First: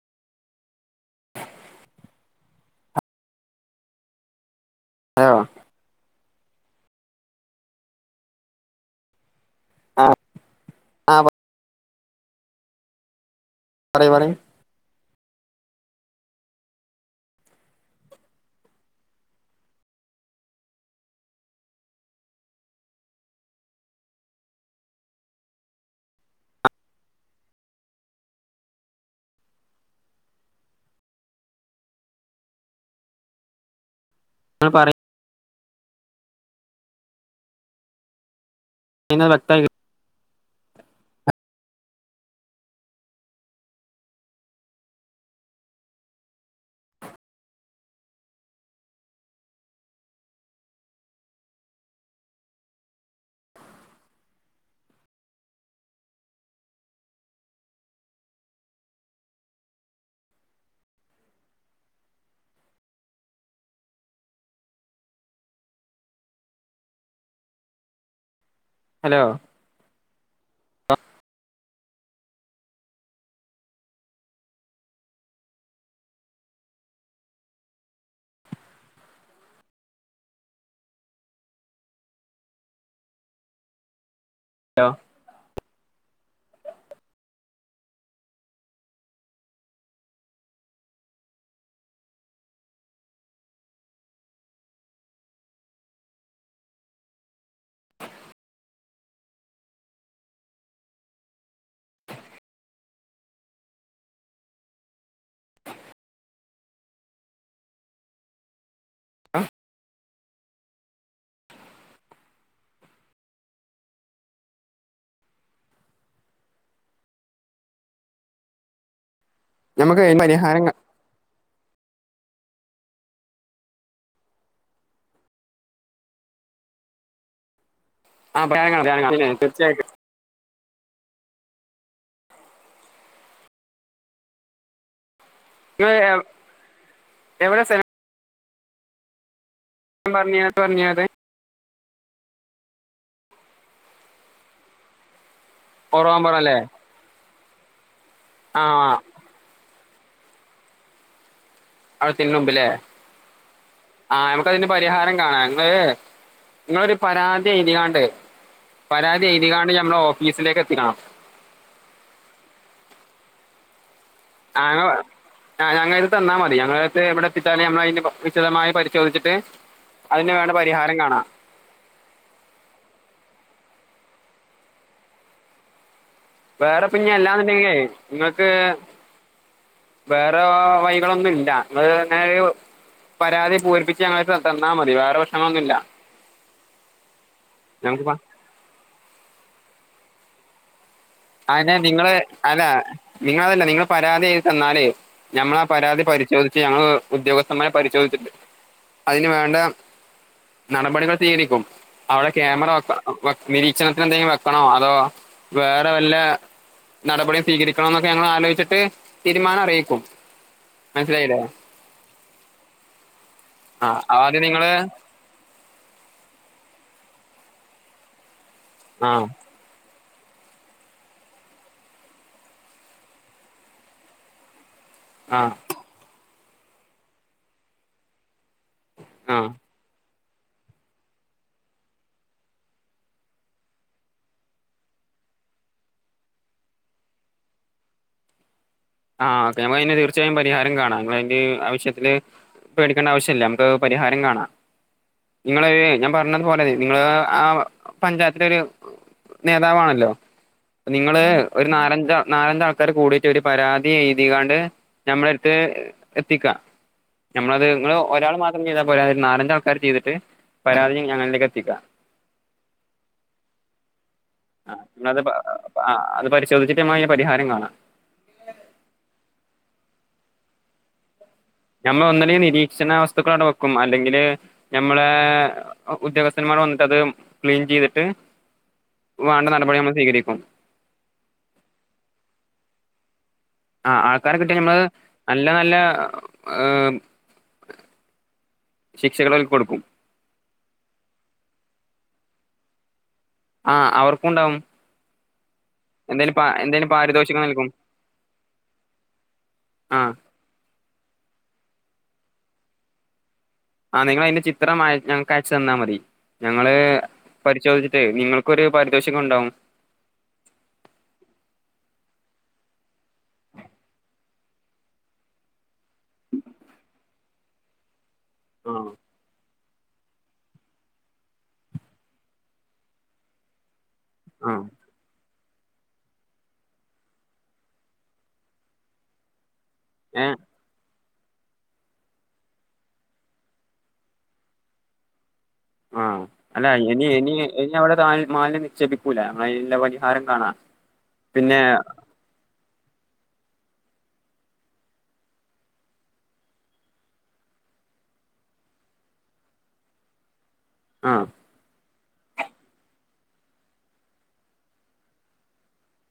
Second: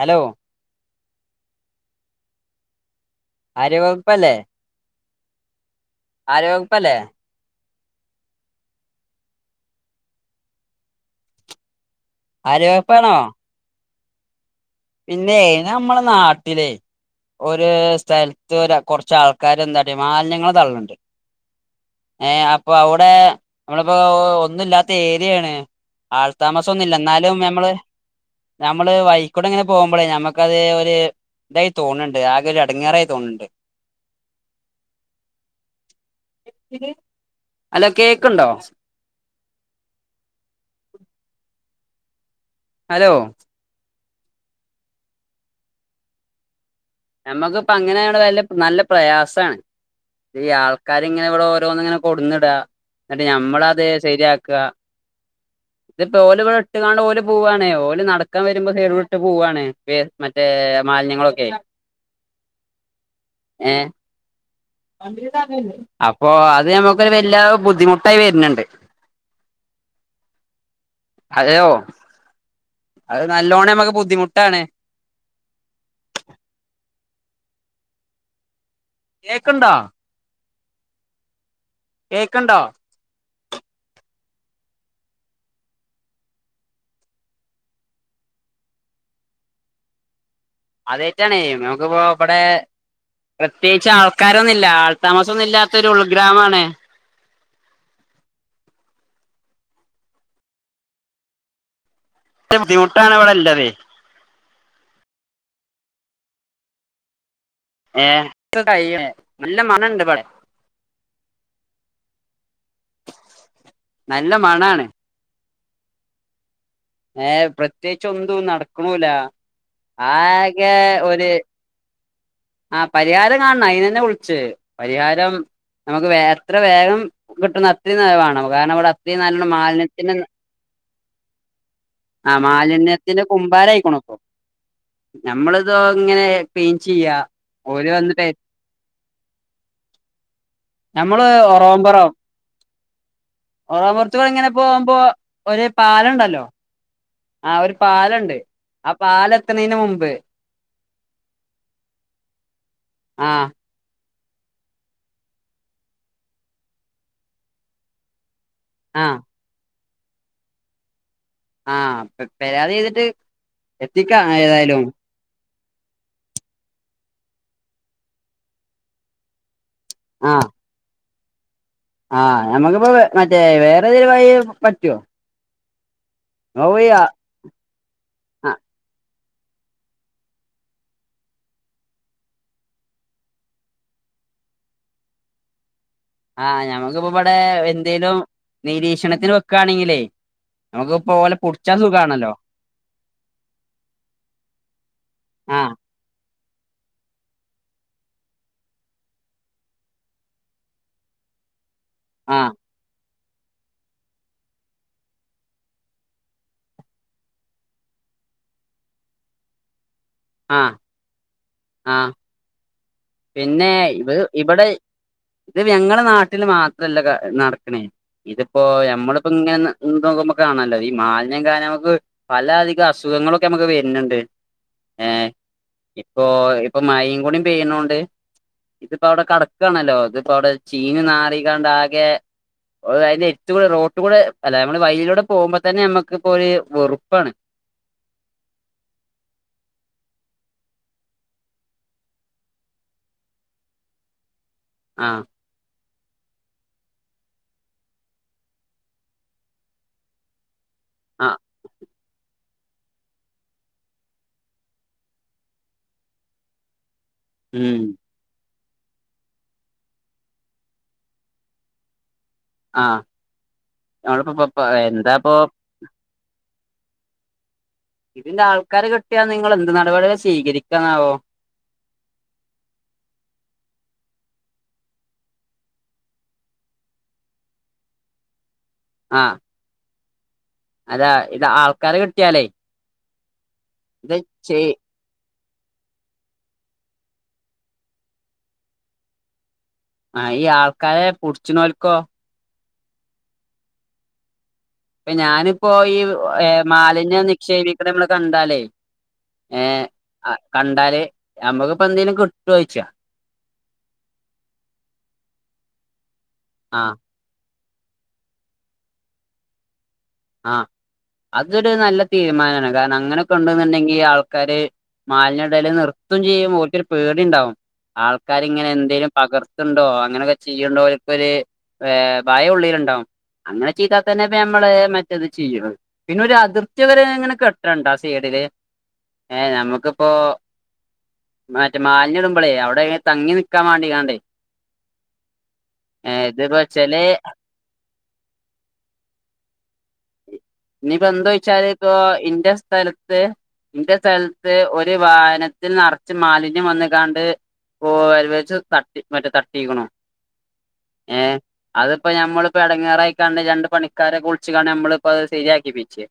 Hello ആര്യ വകുപ്പല്ലേ ആഹ്. ആരോഗ്യ വകുപ്പല്ലേ? ആഹ്. ആഹ് പ ആരോഗ്യ വകുപ്പാണോ? പറ പറ പിന്നെ ഞമ്മളെ നാട്ടിലെ ഒര് സ്ഥല്ത്ത് ഒര കൊറച്ച് ആൾക്കാര് വന്നാട്ടെ മാലിന്യങ്ങള് തള്ള്ണ്ട്. ഏഹ് അപ്പൊ അവടെ നമ്മളിപ്പോ ഒന്നുല്ലാത്ത ഏരിയേണ്. ആൾതാമസൊന്നുല്ല ഇന്നാലും ഞമ്മള് ഞമ്മള് വയി കുടെങ്ങനെ പോകുമ്പളേ ഞമ്മക്കത് ഒരു ഇതായി തോണ് ണ്ട് ആകെ ഒരു എടങ്ങേറായി തോണ് ണ്ട്. ആഹ് പറയ് ഹലോ കേക്ക്ണ്ടോ? ഇങ്ങനെ വ്യക്തായി കേ ഹലോ ഞമ്മക്കിപ്പ അങ്ങനേണ്ട് വല്ല്യ നല്ല പ്രയാസാണ്. ഈ ആൾക്കാരിങ്ങനെ ഇവടെ ഓരോന്ന്ങ്ങനെ കൊട്ന്നിടാ. ഇന്നട്ട് ഞമ്മളത് ശരിയാക്കാ. ഇതിപ്പോ ഓല് ഇവടെ ഇട്ട്ങ്ങാണ്ട് ഓല് പോവാണെ. ഓല് നടക്കാൻ വരുമ്പോ സൈഡ് കൂടെ ഇട്ട്പോവാണ്. വേ മറ്റേ മാലിന്യങ്ങളൊക്കെ. ഏഹ്. അപ്പൊ അത് ഞമ്മക്കൊരു വല്ല്യ ബുദ്ധിമുട്ടായി വര്ന്ണ്ട്. ഹലോ ഹലോ അത് നല്ലോണം ഞമ്മക്ക് ബുദ്ധിമുട്ടാണ്. കേക്ക്ണ്ടോ? കേക്ക്ണ്ടോ? ലോ ആദ്യായിറ്റാണേ ഞമക്കിപ്പോ ഇവടെ പ്രത്യേകിച്ച് ആൾക്കാരൊന്നില്ല. ആൾ താമസൊന്നുല്ലാത്തൊരു ഉൾഗ്രാമാണ്. [unintelligible] ബുദ്ധിമുട്ടാണ് ഇവടെല്ലതെ. ഏഹ് [unintelligible] നല്ല മണണ്ട് ഇബടെ. നല്ല മണാണ്. ഏഹ് പ്രത്യേകിച്ച് ഒന്തും നടക്കുണൂലാ. നമുക്ക് അയിന് പരിഹാരങ്ങൾ ആകെ ഒര് ആഹ് പരിഹാരം കാണണം അയിനന്നെ വിള്ച്ചത്. പരിഹാരം നമക്ക് വേ എത്ര വേഗം കിട്ടുന്നൊ അത്രി ന്നാ ആ വാണം കാരണം ഇവടെ പറയാ അത്രിം നല്ലണ്ണം തീർച്ചയായിട്ടും മാലിന്യത്തിന് ആഹ് മാലിന്യത്തിന് കുമ്പാരായിക്കുണു ഇപ്പം. ഞമ്മള് ഇതോ നിങ്ങൾ ഇങ്ങനെ ക്ലീൻ ചെയ്യാ, എവിടെ ഓല് സ്ഥലം വന്നിട്ടെ [unintelligible] [unintelligible] ഒര് പാലം ഒറവാമ്പുറം ണ്ടല്ലോ. അല്ലേ ആഹ് ഒര് പാലംണ്ട്. ആ പാലം എത്ത്ണേന് മുമ്പ്. അവ്ടെത്തിന്ന് മുമ്പ് ലേ. ആ ആഹ് നമക്ക് അയിന് പരിഹാരം കാണാ. നിങ്ങള് നിങ്ങളൊരു പരാതി എഴ്തികാണ്ട് ആ പരാതി എഴ്തീങ്ങാണ്ട് ഞമ്മടെ ഓഫീസിലേക്കെത്തിക്കണം. അഹ്! പേ പേരാതിഎയ്തീട്ട് എത്തിക്കാ ഏഹ് ആണോ. ആഹ് ഞങ്ങളെട്ത്ത് തന്നാമതി. ഞങ്ങളത്ത് ഇവ്ടെത്തിച്ചാല് ഞമ്മളയിന് കോ വിശദമായി പരിശോധിച്ചിട്ട് അതിന് വേണ്ട പരിഹാരം കാണാം. ആഹ് ഞമ്മക്കിപ്പോ മറ്റേ വേറെതൊലും വഴി പറ്റൊ? വേറെ പ ഞ്ഞി അല്ലാന്ന്ണ്ടെങ്കിലേ ഇങ്ങൾക്ക് ആ വേറെ വൈകളൊന്നുംല്ല. ഇങ്ങള് ഇങ്ങനൊരു പരാതി പൂരിപ്പിച്ച് ഞങ്ങള്ടെത്ത് തന്നാമതി. വേറെ പ്രശ്നങ്ങളൊന്നുംയില്ല. ആഹ് ഞങ്ങക്കിപ്പ ബടെ എന്തേലും നിരീക്ഷണത്തിന് വെക്കാണെങ്കിലേ നമുക്കിപ്പോ ഓലെ അഹ് ന്നെ പുടിച്ചാൻ നിങ്ങള് സുഖാണല്ലോ അല്ല നിങ്ങളതല്ല നിങ്ങള് പരാതി എഴ്തിതന്നാല് ഞമ്മളാ ആഹ് പരാതി പരിശോധിച്ച് ഞങ്ങള് ഉദ്യോഗസ്ഥന്മാരെ പരിശോധിച്ചിട്ട് അയിന് വേണ്ട നടപടികള് സ്വീകരിക്കും. അവ്ടെ ആഹ് ക്യാമറ വേക്കാ വേ നിരീക്ഷണത്തിന് എന്തെങ്കിലും വെക്കണോ? അതോ വേ റവല്ല നടപടി സ്വീകരിക്കണോന്നൊക്കെ ഞങ്ങളാലോയ്ച്ചിട്ട് തീരുമാനം അറിക്കും. ആഹ് മൻസ്സിലായിലേ. ആഹ്! പിന്നെ ആ ഇബ് ആദ്യം ഇബടെ നിങ്ങള് ഇത് പ്പ ഞങ്ങടെ നാട്ടില് മാത്രല്ല ഗ നടക്ക്‌ണേ. ഇതിപ്പോ ആ ഞമ്മളിപ്പോ ങ്ങനെ എന്തോ ക്കുമ്പോ ക്കെ കാണാല്ലോ. ഈ മാൽന്യം കാരം നമക്ക് പലഅധികം അസുഖങ്ങളൊക്കെ നമക്ക് വര്ന്ന്ണ്ട്. ആഹ്! ഇപ്പൊ ഇപ്പൊ മയ്യിം കൂടി പെയ്യ്ണോണ്ട് ഇതിപ്പോ അവ്ടെ ആ കെടക്കാണല്ലോ? ഇതിപ്പോ അവ്ടെ ചീഞ് നാറികാണ്ടാകെ അയിന്റെ അര്ത്തൂകൂടെ റോട്ട്ക്കൂടെ അല്ല നമ്മള് വൈലൂടെ പോമ്പതന്നെ നമ്മക്ക് ഇപ്പോര് വെറ്പ്പാണ്. ആഹ് ഓക്കെ നമ്മക്ക് അയിനൊരു തീർച്ചയായുംപരിഹാരംകാണാം. ഇങ്ങള് അയിന്റെ ആവശ്യത്തില് പേടിക്കേണ്ടാവശ്യല്യ. നമുക്ക് പരിഹാരം കാണാം. ആഹ്! നിങ്ങള് ഒര് ഞാൻ പറഞ്ഞത് പോലെ നിങ്ങള് ആഹ് ആഹ് പഞ്ചായത്തിലൊര് നേതാവാണല്ലോ. നിങ്ങള് ആഹ് ഒരു നാലഞ്ച നാലഞ്ചാൾക്കാര് കൂടിട്ട് ഒരു പരാ തി എഴ്തികാണ്ട് ഞമ്മളെടുത്ത് എത്തിക്കാ. ഞമ്മളത് ഉം നിങ്ങളോ ഒരാള്മാത്രം ചെയ്താപോരാ. ഒര് നാലഞ്ചാൾക്കാര് ചെയ്തിട്ട് പരാതി ഞങ്ങളിലേക്ക് എത്തിക്ക. ആഹ്! ഞങ്ങളിപ്പോ പ്പോ പ്പോ പ്പോ എന്താപ്പോ ആഹ്! അത് പരിശോധിച്ചിട്ട് ഞമ്മക്ക്‌ അയ്ന് പരിഹാരം കാണാം. ഇതിന്റെൾക്കാരെ കിട്ടിയാ നിങ്ങള് എന്ത് നടപടിയാ സ്വീകരിക്ക്‌നാവോ? ഞമ്മള് ഒന്നല്ലങ്കി നിരീക്ഷണവസ്ത്തുക്കള് അടെ വേക്കും. അല്ലെങ്കില് ഞമ്മളെ ഉദ്യോഗസ്ഥന്മാര് വന്നിട്ടത് ക്ലീൻ ചെയ്തിട്ട് ആഹ് വാണ്ട നടപടി നമ്മള് സ്വീകരിക്കും. അതാ ഇത് ആൾക്കാരേ കിട്ടിയാലേ ആഹ് ഇത് ആൾക്കാരെ കിട്ടിയാ ചെയ് നമ്മള് നല്ല നല്ല ഏഹ് ശിക്ഷകള് ഓൽക്ക് കൊടുക്കും. ആഹ് ഈ ആൾക്കാരെ പുടിച്ച്നോൽക്കോ? ആഹ് അവർക്കു ണ്ടാവും. ഇപ്പ ഞാനിപ് പോയി ഏഹ് എന്തേലും മാലിന്യം പാരിതോഷികം നൽകും നിക്ഷേപിക്ക്ണെ അമ്മള് കണ്ടാലേ ഏഹ് ആ കണ്ടാല് നമ്മക്കിപ്പെന്തേലും കിട്ടോയ്ച്ചാ?? ആഹ് നിങ്ങള് അയിന്റെ ചിത്രം അയ ഞങ്ങക്ക് അയച്ചു തന്നാ മതി. ഞങ്ങള് ആഹ് പരിശോധിച്ചിട്ട് നിങ്ങൾക്കൊരു പാരിതോഷികം ഉണ്ടാവും. ആഹ് അതൊരു നല്ല തീരുമാനമാണ്. കാരണം അങ്ങനെയൊക്കെ ഉണ്ട് ന്നുണ്ടെങ്കി ആൾക്കാര്- മാലിന്യം ഇടൽ നിർത്തും ചെയ്യും. ഓൽക്ക് ഒരു പേടി ഇണ്ടാവും. ആൾക്കാരിങ്ങനെ ആ എന്തേലും പകർ ക്കെണ്ടോ അങ്ങനെയൊക്കെ ചെയ്യ്ണ്ടോ അവർക്കൊരു ഏ ഭയം ഉള്ളിലുണ്ടാവും. അങ്ങനെ ചെയ്താ തന്നെ ഇപ്പം ആ ഞമ്മള് മ റ്റത് ചെയ്യ്ണേ. പിന്നെ ഒരു അതിർത്തി വരെ അങ്ങനെ കെട്ടണ്ട സൈഡില്. ഏഹ് നമുക്ക് ഇപ്പൊ ഏ മറ്റേ മാലിന്യം ഇടുമ്പളേ അവിടെ തങ്ങി നിക്കാൻ വേണ്ടി കാണ്ടേ ആഹ് ഇതിപ്പോ അല്ല ചെലേ അങ്ങനേനി ഇഞ്ഞ് അവിടെ താ മാലിന്യം നിക്ഷേപിക്കൂല. നമ്മള് അതിനുള്ള പരിഹാരം കാണാ. ഇനി ഇപ്പം എന്ത് പിന്നെ ഒഴിച്ചാല് ഇപ്പൊ ഇൻ്റെ സ്ഥല ത്ത് ഇന്റെ സ്ഥലത്ത് ഒരു വാഹനത്തിൽ നറ്ച്ചും മാലിന്യം വന്ന്ക്കാണ്ട്- കോല് വച്ച് തട്ടിപ് മറ്റേ തട്ടീക്ക്ണു. ആ ഏഹ് അതിപ്പോ ഞമ്മളിപ്പോ എടങ്ങാറായിക്കാണ്ട് രണ്ട് പണിക്കാരെ വിളിച്ച്ക്കാണ്ട് നമ്മളിപ്പത് ശരിയാക്കിപ്പിച്ച്.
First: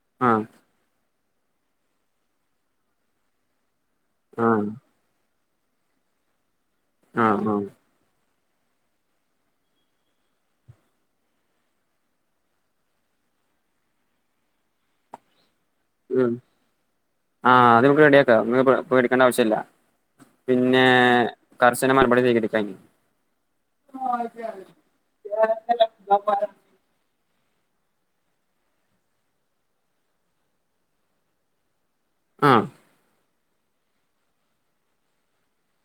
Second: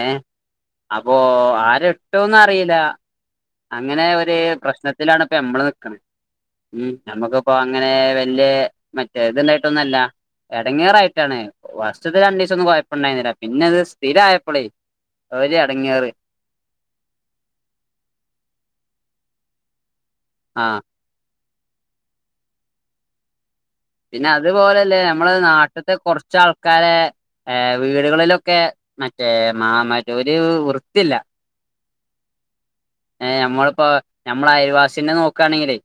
ഏഹ് ആ അപ്പോ ആര് ഇട്ടൂന്നറിയില്ല. അങ്ങനെ ഒരു ആഹ് പ്രശ്നത്തിലാണ് ഇപ്പൊ നമ്മള് നിക്ക്ണെ. ഉം ആഹ് നമ്മുക്കിപ്പോ ആഹ് അങ്ങനെ വല്യേ മറ്റേ ഇത് ഉണ്ടായിട്ടൊന്നൊല്ല. എടങ്ങേറായിട്ടാണ്. ഫസ്‌റ്റത്തെ രണ്ടീസൊന്നും കൊഴപ്പണ്ടായിരുന്നില്ല. പിന്നെ അത് സ്ഥിരം ആയപ്പളേ. ഒര് എടങ്ങേറ്. ആഹ് അത് അമക്ക് റെഡിയാക്കാം. നിങ്ങള് പേ പേടിക്കേണ്ട ആവശ്യല്ല. ആ പിന്നേ കർശന മറുപടി സ്വീകരിക്കാൻ. പിന്നെ അതുപോലെല്ലേ നമ്മളെ നാട്ടിത്തെ കൊറ്ച്ചാൾ ക്കാരെ ഏഹ് വീടുകളിലൊക്കെ മറ്റേ മാ മറ്റ ഒരു വൃത്തിയില്ല. ആഹ്. ഏഹ് അമ്മളിപ്പോ ഞമ്മളെ അയൽവാസിന്റെ നോക്കാണെങ്കിലേ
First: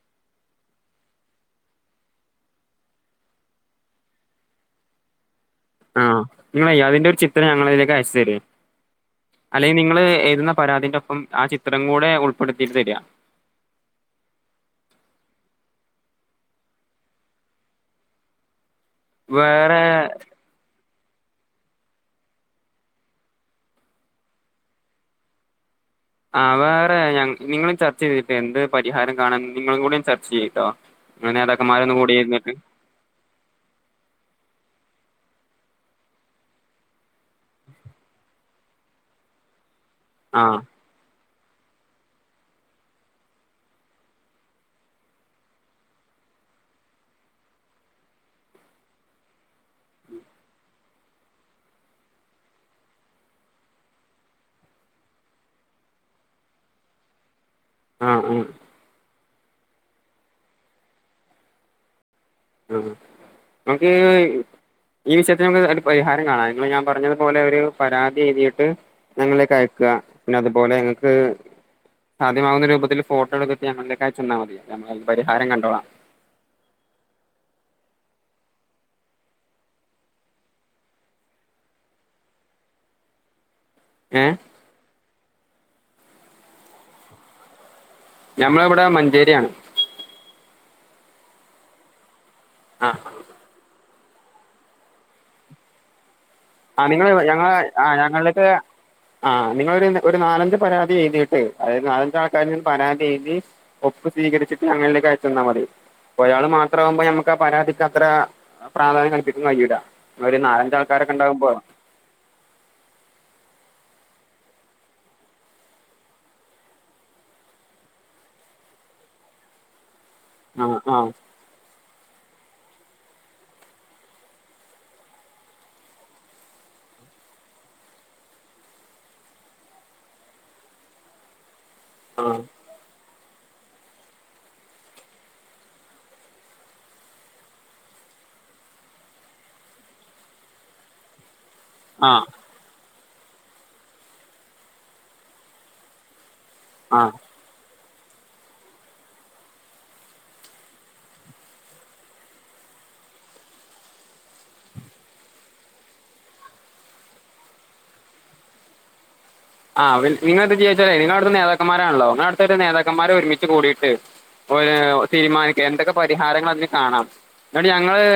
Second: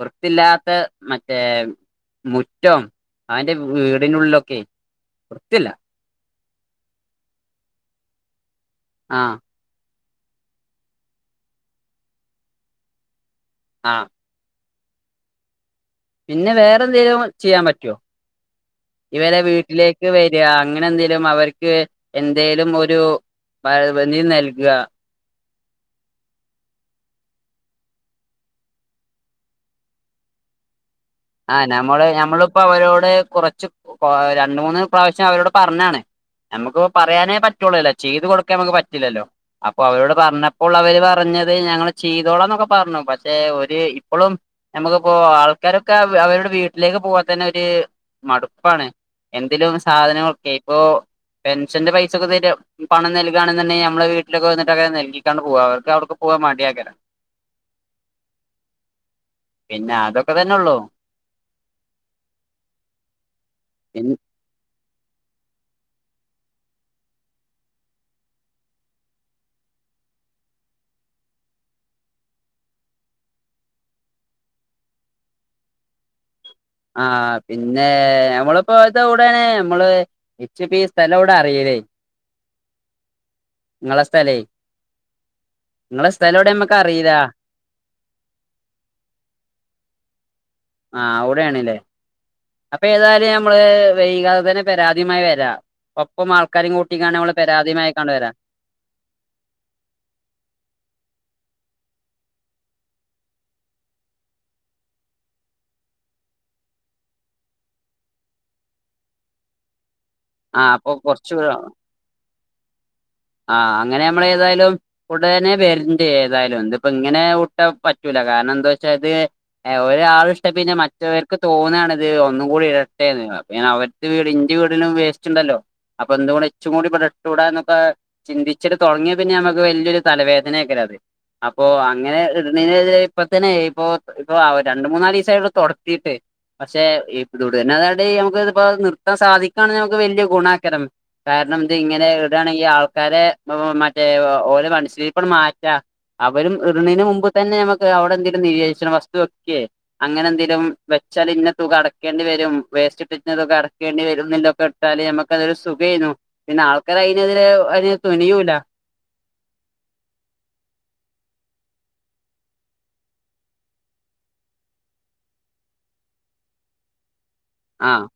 വൃത്തിയില്ലാത്ത മറ്റേ മുറ്റം അവന്റെ വീടിനുള്ളിലൊക്കെ വൃത്തിയില്ല. ആഹ് നിങ്ങളെയ് അതിന്റെ ഒരു ചിത്രം ഞങ്ങളെതിലേക്ക് അയച്ചു തരീ. ആഹ് അല്ലെങ്കിൽ നിങ്ങള് എഴുതുന്ന പരാതീന്റെ ഒപ്പം ആ ചിത്രം കൂടെ ഉൾപ്പെടുത്തിയിട്ട് തരാ. ആഹ്. പിന്നെ വേറെ എന്തേലും ചെയ്യാൻ പറ്റോ? ഇവരെ വേറെ വീട്ടിലേക്ക് വരാ. അങ്ങനെ എന്തെലും അവർ ക്ക് എന്തേലും ഒരു [unintelligible] നൽകാ. ആഹ് വേറെ ഞ നിങ്ങളും ചർച്ച ചെയ്തിട്ട് എന്ത് പരിഹാരം കാണാൻ നിങ്ങളും കൂടീം ചർച്ച ചെയ്യീട്ടോ. ആഹ് നമ്മള് ഞമ്മളിപ്പോ അവരോട് കുറച്ചും രണ്ടു മൂന്ന് പ്രാവശ്യം അവരോട് പറഞ്ഞാണ്. ഞമ്മക്കിപ്പൊ പറയാനേ പറ്റൊള്ളേലോ. ചെയ്ത് കൊടുക്കാൻ നമുക്ക് പറ്റില്ലല്ലോ. അപ്പൊ അവരോട് ആഹ് പറഞ്ഞപ്പോൾ അവര് പറഞ്ഞത് ഞങ്ങള് ചെയ്തോളാന്നൊക്കെ പറഞ്ഞു. പക്ഷെ ഒരു ഇപ്പളും നമുക്കിപ്പോ ആൾക്കാരൊ ക്കെ അവ അവരുടെ വീട്ടിലേക്ക് പോവാൻ തന്നെ ഒരു മടുപ്പാണ്. എന്തെലും സാധനങ്ങളൊക്കെ ഇപ്പൊ പെൻഷന്റെ പൈസൊക്കെ തരാ പണം നൽകാണെന്നുണ്ടെങ്കി നമ്മളെ വീട്ടിലൊക്കെ വന്നിട്ട് ഒക്കെ നൽകീക്കാണ്ട് പോവാ. അവർക്ക് അവർക്ക് പോവാൻ മടിയേക്കരം. ആഹ് ആഹ് പിന്നെ അതൊക്കെ തന്നെ ഉള്ളൂ ഉം നമുക്കീ പിൻ- ഈ വിഷയത്തിന് ഒന്ന് ഒരു പരിഹാരം കാണാം നിങ്ങൾ ഞാൻ പറഞ്ഞതുപോലെ ഒരു പരാതി എഴുതിയിട്ട് ഞങ്ങളെക്ക് അയക്കാ പിന്നെ അതുപോലെ ഞങ്ങക്ക് സാധ്യമാവുന്ന രൂപത്തിൽ ഫോട്ടോ എടുത്തിട്ട് ഞങ്ങളിലേക്ക് അയച്ചെന്നാ മതി നമ്മള് പരിഹാരം കണ്ടോളാം ആഹ് പിന്നെ ഞമ്മളിപ്പോ ഇതെവിടെയാണ് നമ്മള് ഇച്ച് പ്പീ സ്ഥലയെടെ അറീലേ ഇങ്ങളെ ഏ സ്ഥലേ ഇങ്ങളെ സ്ഥലെവിടെ നമ്മക്കറില്ലാ ഞമ്മളിവിടെ മഞ്ചേരിയാണ് ആഹ് അവിടെയാണല്ലേ അപ്പൊ ആ ഏതായാലും നമ്മള് വൈകാതെ തന്നെ പരാതിയുമായി വരാം ഒപ്പം മ ആഹ് നിങ്ങള് ഞങ്ങള് ആഹ് ഞങ്ങൾക്ക് ആഹ് നിങ്ങളെരു ഒരുനാലഞ്ച്പരാതി എഴുതിട്ട് അതായത് നാലഞ്ചാൾക്കാര് പരാതി എഴുതി ഒപ്പ് സ്വീകരിച്ചിട്ട് ഞങ്ങളിലേക്ക് അയച്ചന്നാമതി ഒരാള് മാത്രമാകുമ്പോ നമുക്ക് ആഹ് പരാതിക്കത്ര പ്രാധാന്യം കൽപ്പിക്കാൻ കഴിയൂല ഒരു ആഹ് നാലഞ്ചാൾക്കാര [unintelligible] ആഹ് അങ്ങനെ നമ്മളെതായാലും ഉടനെ വരണ്ട് ഏതായാലും ഇന്നിപ്പം ഇങ്ങനെ വിട്ടാ പറ്റൂല കാരണം എന്താ വെച്ചാല് എഹ് ഒരാള് ശ് ആ പിന്നെ ആ മറ്റവർക്ക് തോന്നാണിത് ഒന്നും കൂടെ ഇടട്ടേന്ന് അപ്പ ഞാൻ അവർ വീട് ഇന്റെ വീടിലും വസ് ഇച്ച്ണ്ടല്ലോ അപ്പൊ എന്ത ഇച്ചും കൂടി ഇവിടെ ഇട്ടൂടന്നൊക്കെ ചിന്തിച്ചിട്ട് തുടങ്ങിയ പിന്നെ നമുക്ക് വല്യരു തലവേദനക്കാരോ അത് അപ്പോ അ ഇങ്ങനെ ഇടണോന് ഇപ്പ തന്നെ ഇപ്പൊ ഇപ്പൊ രണ്ട്മൂന്നാല് ദിസായി തുടത്തിട്ട് പക്ഷേ [unintelligible] അതായിട്ട് ഞമക്ക് ഇപ്പോ നിർത്താൻ സാധിക്കാന്ന് വലിയ ഗുണാക്കരം കാരണം ഇത് ഇങ്ങനെ ആ ആ ഇടാണെങ്കി ആഹ് ആൾക്കാരെ ഓ മറ്റേ ഓരോ മനഷിലിരിപ്പ് മാറ്റാ അവരും ആ ഇട്‌ണേന്റെ മുമ്പ് തന്നെ നമുക്ക് അവിടെ എന്തെലും വിരോചിച്ചണം വസ്തു വക്കെ അങ്ങനെ എന്തെലും വെച്ചാല് ഇന്നെ തുക അടയ്ക്കേണ്ടി വരും വേസ്റ്റ്ട്ട തുക അടക്കേണ്ടി വരും ഇന്നേലൊക്കെ ട്ടാല് നമുക്ക് അതൊരു സുഖേനു പിന്നെ ആൾക്കാര് അയ്നെതിരെ അതിന് തുനിയൂല്ല ആഹ് നിങ്ങള് എന്ത് ചെയ്യാച്ചാലേ നിങ്ങളടുത്ത് നേതാക്കന്മാരാണല്ലോ നിങ്ങള അടുത്തരു നേതാക്കന്മാരെ ഒരുമിച്ച് കൂടിയിട്ട് ഇപ്പം പിന്നെ തീരുമാനിക്ക എന്തൊക്കെ പരിഹാരങ്ങൾ അതിന് കാണാം എന്നിട്ടങ്ങള് ആഹ്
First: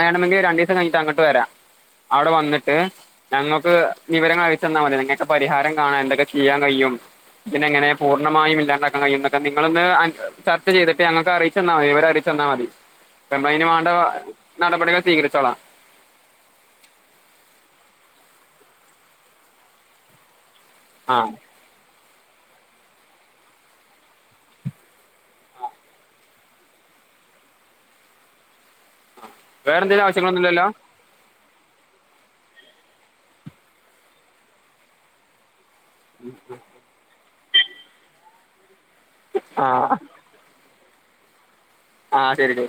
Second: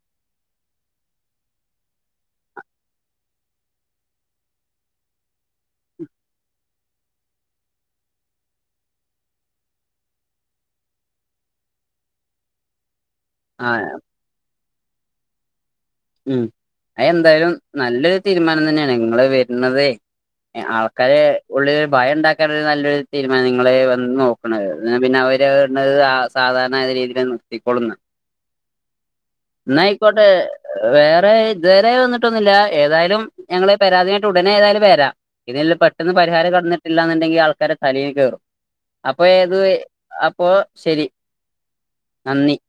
വേണമങ്കിൽ രണ്ടീസം കയിഞ്ഞിട്ട് അങ്ങട്ട് വരാം അവിടെ വന്നിട്ട് ഞങ്ങൾക്ക് വിവരങ്ങൾ അറീച്ചന്നാൽ മതി നിങ്ങൾക്ക് പരിഹാരം കാണെ എന്തൊക്കെ ചെയ്യാൻ കഴിയും ഇതിനെങ്ങനെ പൂണ്ണമായും ഇല്ലാണ്ടാക്കാൻ കഴിയും നിങ്ങളൊന്ന് ചർച്ച ചെയ്തിട്ട് ഞങ്ങക്ക് അറിയിച്ചന്നാമതി വിവരറീച്ചന്നാ മതി അയിന് മാണ്ട ആഹ് നടപടികൾ സ്വീകരിച്ചോളാം ഉം അയ് എന്തായാലും നല്ലൊരു തീരുമാനം തന്നെയാണ് നിങ്ങള് വരുന്നതെ ആഹ് ആ കഥേ ഉള്ളില് ഭയം ഇണ്ടാക്കാനൊരു നല്ലൊരു തീരുമാന നിങ്ങള് വന്ന് നോക്കണത് എന്നാ പിന്നെ അവര് [unintelligible] സാധാരണ രീതിയില് നിർത്തിക്കൊളുന്ന് വേറെന്തെങ്കിലും എന്നായിക്കോട്ടെ ആവശ്യങ്ങളൊന്നുമില്ലല്ലോ വേറെ ഇതുവരെ വന്നിട്ടൊന്നില്ല ഏതായാലും ഞങ്ങള് പരാതിയായിട്ട് ഉടനെ ഏതായാലും വരാം ഇതല്ല പട് പെട്ടെന്ന് പരിഹാരം കടന്നിട്ടില്ലന്നുണ്ടെങ്കി ആൾക്കാര് തലേൽ കയറും അപ്പൊ ഏത് ആ അപ്പൊ ശരി ആഹ് ശരി നന്ദി ലേ